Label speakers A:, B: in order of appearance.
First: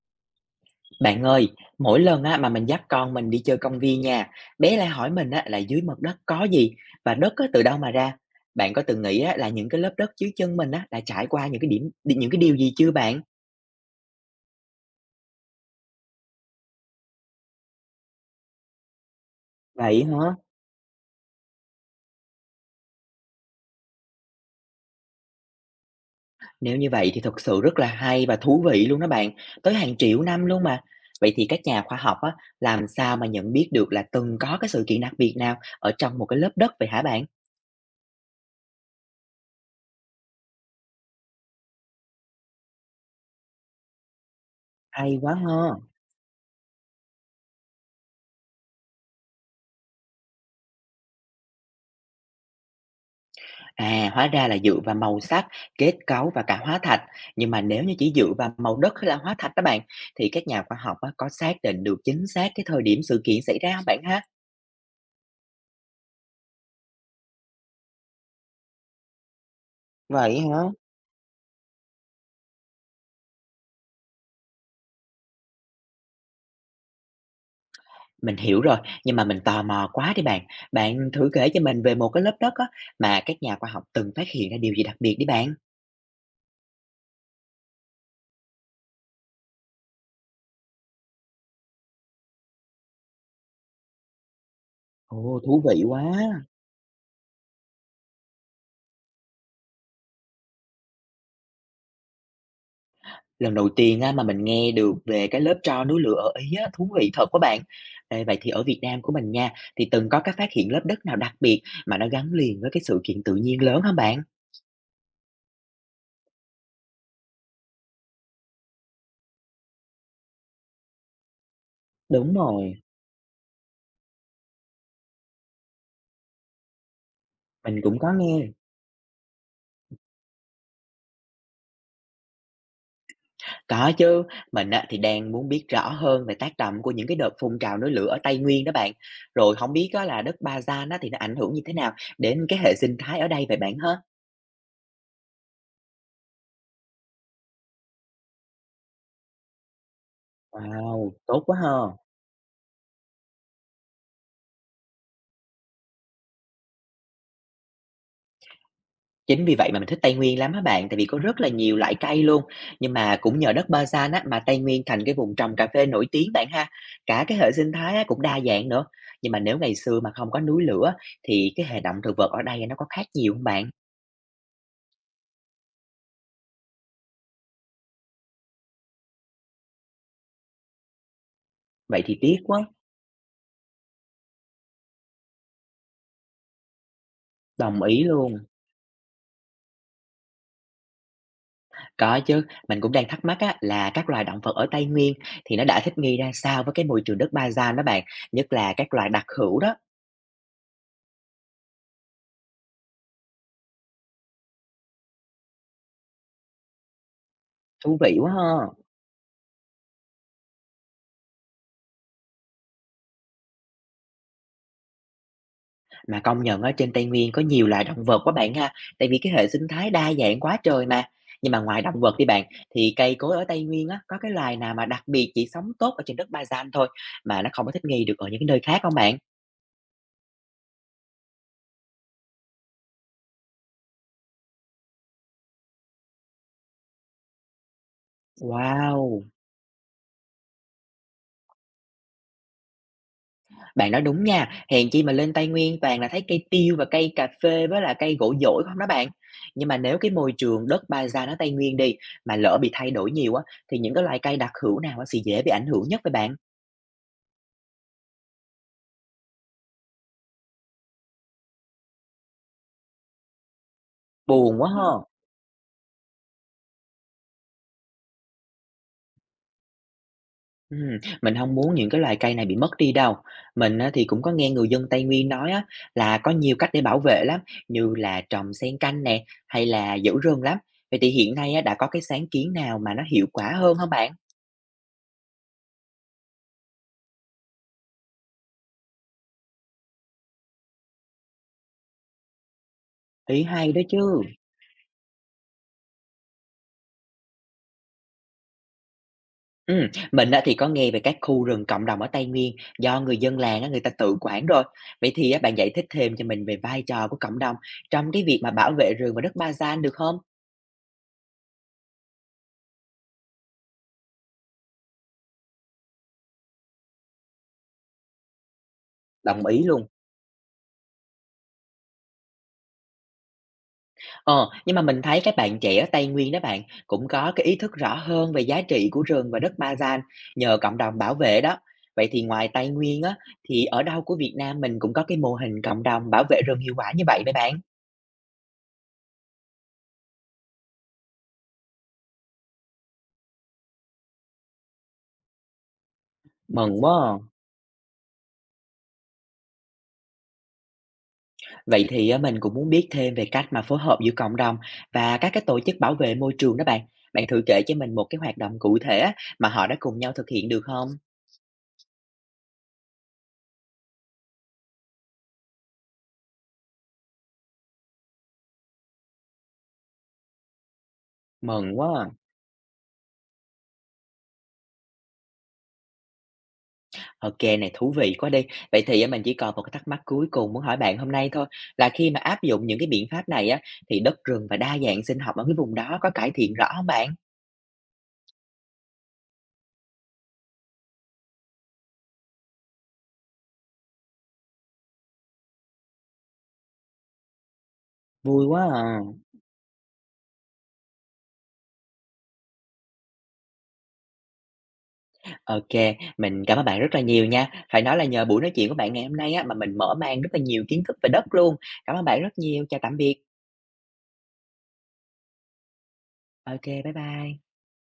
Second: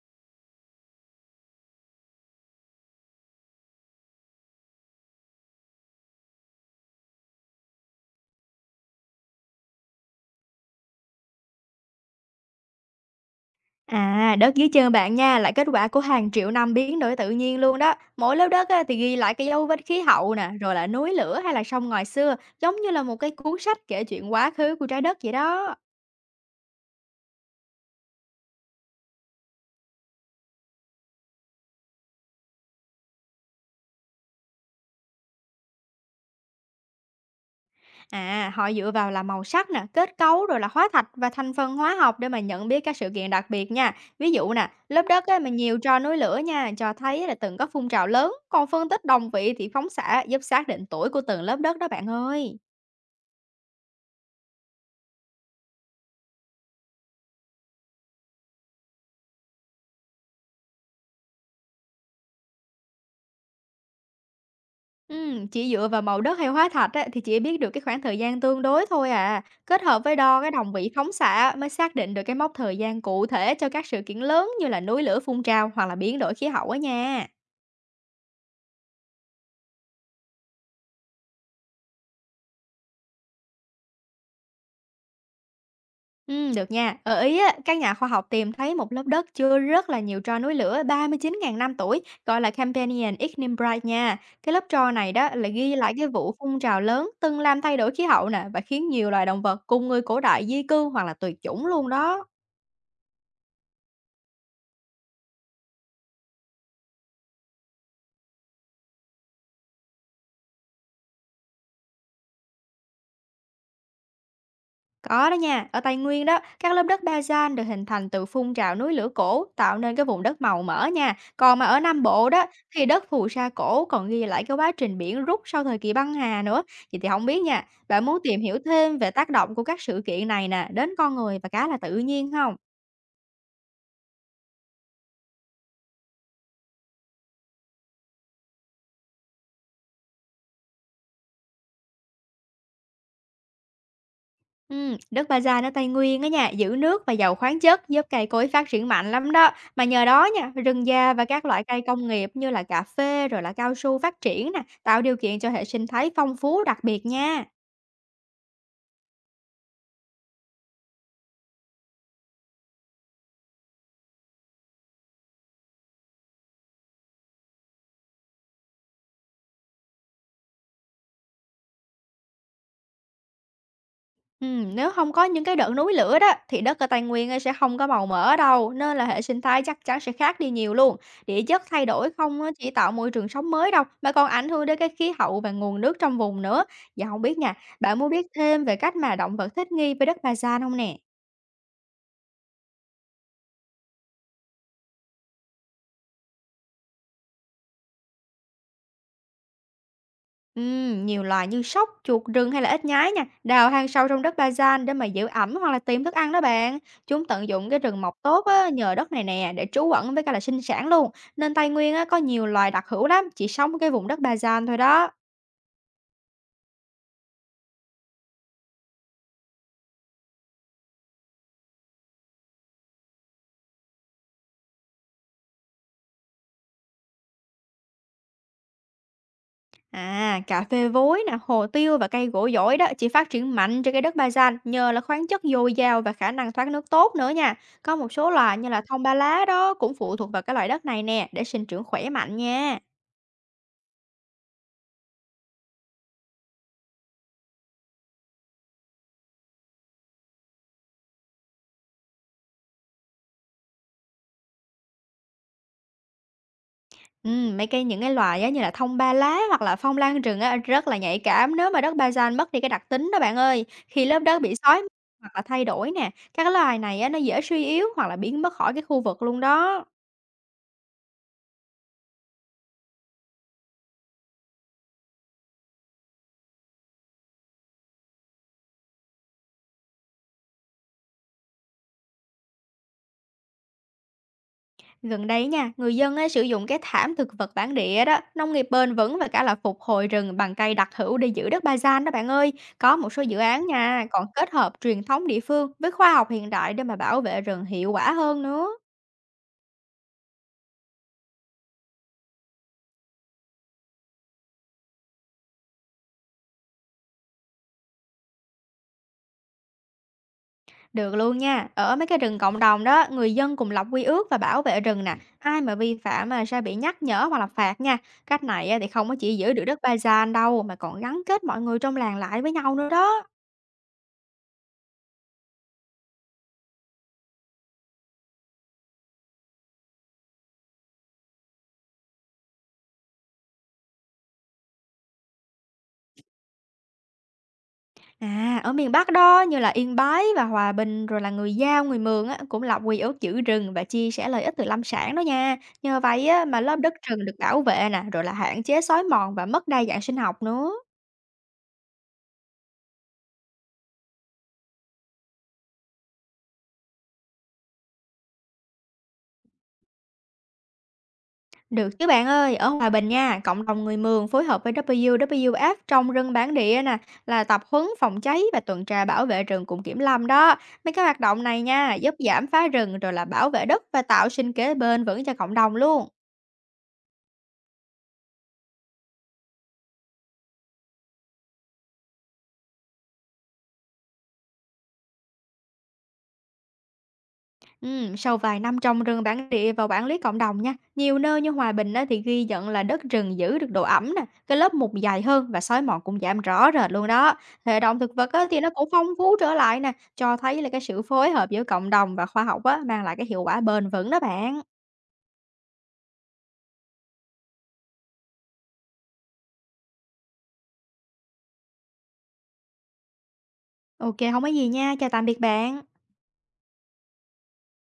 A: Bạn ơi, mỗi lần á, mà mình dắt con mình đi chơi công viên nha, bé lại hỏi mình á, là dưới mặt đất có gì và đất á, từ đâu mà ra. Bạn có từng nghĩ á, là những cái lớp đất dưới chân mình á, là trải qua những cái điều gì chưa bạn?
B: À, đất dưới chân bạn nha là kết quả của hàng triệu năm biến đổi tự nhiên luôn đó. Mỗi lớp đất á, thì ghi lại cái dấu vết khí
A: Vậy
B: hậu
A: hả?
B: nè, rồi là núi lửa hay là sông ngòi xưa, giống như là một cái cuốn sách kể chuyện quá khứ của trái đất vậy đó.
A: Nếu như vậy thì thật sự rất là hay và thú vị luôn đó bạn, tới hàng triệu năm luôn mà. Vậy thì các nhà khoa học á, làm sao mà nhận biết được là từng có cái sự kiện đặc biệt nào ở trong một cái lớp đất vậy hả bạn?
B: À, họ dựa vào là màu sắc nè, kết cấu rồi là hóa thạch và thành phần hóa học để mà nhận biết các sự kiện đặc biệt nha. Ví dụ nè, lớp
A: Hay
B: đất
A: quá
B: á, mà nhiều
A: ha.
B: tro núi lửa nha, cho thấy là từng có phun trào lớn, còn phân tích đồng vị thì phóng xạ giúp xác định tuổi của từng lớp đất đó bạn ơi.
A: À, hóa ra là dựa vào màu sắc, kết cấu và cả hóa thạch. Nhưng mà nếu như chỉ dựa vào màu đất hay là hóa thạch đó bạn, thì các nhà khoa học á, có xác định được chính xác cái thời điểm sự kiện xảy ra không bạn ha?
B: Chỉ dựa vào màu đất hay hóa thạch á, thì chỉ biết được cái khoảng thời gian tương đối thôi à. Kết hợp với
A: Vậy
B: đo cái
A: hả?
B: đồng vị phóng xạ mới xác định được cái mốc thời gian cụ thể cho các sự kiện lớn như là núi lửa phun trào hoặc là biến đổi khí hậu á nha.
A: Mình hiểu rồi, nhưng mà mình tò mò quá đi bạn. Bạn thử kể cho mình về một cái lớp đất á, mà các nhà khoa học từng phát hiện ra điều gì đặc biệt đi bạn.
B: Được nha. Ở Ý á, các nhà khoa học tìm thấy một lớp đất chứa rất là nhiều tro núi lửa 39.000 năm tuổi, gọi là Campanian Ignimbrite nha. Cái lớp tro này đó
A: Ồ,
B: là
A: thú
B: ghi
A: vị
B: lại
A: quá.
B: cái vụ phun trào lớn từng làm thay đổi khí hậu nè, và khiến nhiều loài động vật cùng người cổ đại di cư hoặc là tuyệt chủng luôn đó.
A: Lần đầu tiên á, mà mình nghe được về cái lớp tro núi lửa ở Ý á, thú vị thật quá bạn. Ê, vậy thì ở Việt Nam của mình nha, thì từng có các phát hiện lớp đất nào đặc biệt mà nó gắn liền với cái sự kiện tự nhiên lớn hả bạn?
B: Có đó nha, ở Tây Nguyên đó, các lớp đất bazan được hình thành từ phun trào núi lửa cổ, tạo nên cái vùng đất màu mỡ nha. Còn mà ở Nam Bộ
A: Đúng
B: đó,
A: rồi,
B: thì đất phù sa cổ còn ghi lại cái quá trình biển rút sau thời kỳ băng hà nữa. Vậy thì không biết nha,
A: mình cũng
B: bạn
A: có
B: muốn tìm
A: nghe.
B: hiểu thêm về tác động của các sự kiện này nè, đến con người và cá là tự nhiên không?
A: Có chứ, mình á, thì đang muốn biết rõ hơn về tác động của những cái đợt phun trào núi lửa ở Tây Nguyên đó bạn. Rồi không biết á, là đất Ba Gian á, thì nó ảnh hưởng như thế nào đến cái hệ sinh thái ở đây vậy bạn ha?
B: Đất Ba-gia nó Tây Nguyên á nha, giữ nước và giàu khoáng chất, giúp cây cối phát triển mạnh lắm đó. Mà nhờ đó nha, rừng
A: Wow,
B: già và
A: tốt
B: các
A: quá
B: loại cây
A: ha.
B: công nghiệp như là cà phê rồi là cao su phát triển nè, tạo điều kiện cho hệ sinh thái phong phú đặc biệt nha.
A: Chính vì vậy mà mình thích Tây Nguyên lắm á bạn, tại vì có rất là nhiều loại cây luôn. Nhưng mà cũng nhờ đất Ba Gian á, mà Tây Nguyên thành cái vùng trồng cà phê nổi tiếng bạn ha. Cả cái hệ sinh thái á, cũng đa dạng nữa. Nhưng mà nếu ngày xưa mà không có núi lửa thì cái hệ động thực vật ở đây nó có khác nhiều không bạn?
B: Nếu không có những cái đợt núi lửa đó thì đất ở Tây Nguyên á sẽ không có màu mỡ đâu, nên là hệ sinh thái chắc chắn sẽ khác đi nhiều luôn. Địa chất thay
A: Vậy
B: đổi
A: thì tiếc
B: không á
A: quá.
B: chỉ tạo môi trường sống mới đâu, mà còn ảnh hưởng đến cái khí hậu và nguồn nước trong vùng nữa. Dạ không biết nha,
A: Đồng
B: bạn
A: ý
B: muốn biết
A: luôn.
B: thêm về cách mà động vật thích nghi với đất Ba-gia không nè?
A: Có chứ, mình cũng đang thắc mắc á, là các loài động vật ở Tây Nguyên thì nó đã thích nghi ra sao với cái môi trường đất Ba Gian đó bạn, nhất là các loài đặc hữu đó.
B: Nhiều loài như sóc, chuột rừng hay là ếch nhái nha, đào hang sâu trong đất ba gian để mà giữ ẩm hoặc là tìm thức ăn đó bạn. Chúng tận dụng cái
A: Thú
B: rừng mọc
A: vị quá
B: tốt á,
A: ha.
B: nhờ đất này nè để trú ẩn với cả là sinh sản luôn. Nên Tây Nguyên á, có nhiều loài đặc hữu lắm, chỉ sống cái vùng đất ba gian thôi đó.
A: Mà công nhận ở trên Tây Nguyên có nhiều loài động vật quá bạn ha, tại vì cái hệ sinh thái đa dạng quá trời mà. Nhưng mà ngoài động vật đi bạn, thì cây cối ở Tây Nguyên á, có cái loài nào mà đặc biệt chỉ sống tốt ở trên đất Ba-gian thôi, mà nó không có thích nghi được ở những cái nơi khác không bạn?
B: À, cà phê vối nè, hồ tiêu và cây gỗ dổi đó chỉ phát triển mạnh trên cái đất ba gian nhờ là khoáng chất dồi dào và khả năng thoát nước tốt nữa nha. Có một số loài như là thông ba
A: Wow!
B: lá đó cũng phụ thuộc vào cái loại đất này nè để sinh trưởng khỏe mạnh nha.
A: Bạn nói đúng nha, hèn chi mà lên Tây Nguyên toàn là thấy cây tiêu và cây cà phê với là cây gỗ dỗi không đó bạn. Nhưng mà nếu cái môi trường đất Ba-gian ở Tây Nguyên đi, mà lỡ bị thay đổi nhiều á, thì những cái loài cây đặc hữu nào á sẽ dễ bị ảnh hưởng nhất với bạn?
B: Mấy cái những cái loài á như là thông ba lá hoặc là phong lan rừng á rất là nhạy cảm nếu mà đất bazan mất đi cái đặc tính đó bạn ơi. Khi lớp đất bị
A: Buồn quá
B: xói
A: ha!
B: hoặc là thay đổi nè, các cái loài này á nó dễ suy yếu hoặc là biến mất khỏi cái khu vực luôn đó.
A: Ừm, mình không muốn những cái loài cây này bị mất đi đâu. Mình á, thì cũng có nghe người dân Tây Nguyên nói á, là có nhiều cách để bảo vệ lắm, như là trồng xen canh nè, hay là giữ rừng lắm. Vậy thì hiện nay á, đã có cái sáng kiến nào mà nó hiệu quả hơn không bạn?
B: Gần đây nha, người dân á sử dụng cái thảm thực vật bản địa đó, nông nghiệp bền vững và cả là phục hồi rừng bằng cây đặc hữu để giữ đất bazan đó bạn ơi. Có một số dự
A: Ý
B: án
A: hay đó
B: nha,
A: chứ.
B: còn kết hợp truyền thống địa phương với khoa học hiện đại để mà bảo vệ rừng hiệu quả hơn nữa.
A: Mình á, thì có nghe về các khu rừng cộng đồng ở Tây Nguyên do người dân làng á, người ta tự quản rồi. Vậy thì á, bạn giải thích thêm cho mình về vai trò của cộng đồng trong cái việc mà bảo vệ rừng và đất ba gian được không?
B: Được luôn nha. Ở mấy cái rừng cộng đồng đó, người dân cùng lập quy ước và bảo vệ rừng nè. Ai mà vi phạm mà sẽ bị nhắc nhở hoặc là phạt nha. Cách này á thì không có chỉ
A: Đồng
B: giữ
A: ý
B: được đất
A: luôn.
B: Ba-gian đâu mà còn gắn kết mọi người trong làng lại với nhau nữa đó.
A: Ờ, nhưng mà mình thấy các bạn trẻ ở Tây Nguyên đó bạn, cũng có cái ý thức rõ hơn về giá trị của rừng và đất Amazon nhờ cộng đồng bảo vệ đó. Vậy thì ngoài Tây Nguyên á, thì ở đâu của Việt Nam mình cũng có cái mô hình cộng đồng bảo vệ rừng hiệu quả như vậy mấy bạn?
B: À, ở miền Bắc đó như là Yên Bái và Hòa Bình rồi là người Dao, người Mường á cũng lập quy ước giữ rừng và chia sẻ lợi ích từ lâm sản đó nha. Nhờ vậy á mà lớp
A: Mừng quá
B: đất
A: à.
B: rừng được bảo vệ nè, rồi là hạn chế xói mòn và mất đa dạng sinh học nữa.
A: Vậy thì á, mình cũng muốn biết thêm về cách mà phối hợp giữa cộng đồng và các cái tổ chức bảo vệ môi trường đó bạn. Bạn thử kể cho mình một cái hoạt động cụ thể á, mà họ đã cùng nhau thực hiện được không?
B: Được chứ bạn ơi, ở Hòa Bình nha, cộng đồng người Mường phối hợp với WWF trong rừng bản địa nè, là tập huấn phòng cháy và tuần tra bảo vệ rừng cùng kiểm lâm đó. Mấy cái hoạt động này
A: Mừng quá
B: nha,
A: à.
B: giúp giảm phá rừng rồi là bảo vệ đất và tạo sinh kế bền vững cho cộng đồng luôn.
A: OK này, thú vị quá đi. Vậy thì á, mình chỉ còn một cái thắc mắc cuối cùng muốn hỏi bạn hôm nay thôi, là khi mà áp dụng những cái biện pháp này á, thì đất rừng và đa dạng sinh học ở cái vùng đó có cải thiện rõ không bạn?
B: Sau vài năm trồng rừng bản địa và quản lý cộng đồng nha, nhiều nơi như Hòa Bình á, thì ghi nhận là đất rừng giữ được độ ẩm nè, cái lớp mục dày hơn và sói mòn cũng giảm rõ rệt luôn đó. Hệ động thực vật á,
A: Vui
B: thì
A: quá
B: nó cũng phong
A: à.
B: phú trở lại nè, cho thấy là cái sự phối hợp giữa cộng đồng và khoa học á, mang lại cái hiệu quả bền vững đó bạn.
A: Ô, mình cảm ơn bạn rất là nhiều nha. Phải nói là nhờ buổi nói chuyện của bạn ngày hôm nay á, mà mình mở mang rất là nhiều kiến thức về đất luôn. Cảm ơn bạn rất nhiều. Chào tạm biệt.
B: Ok, không có gì nha, chào tạm biệt bạn.
A: OK, bye bye.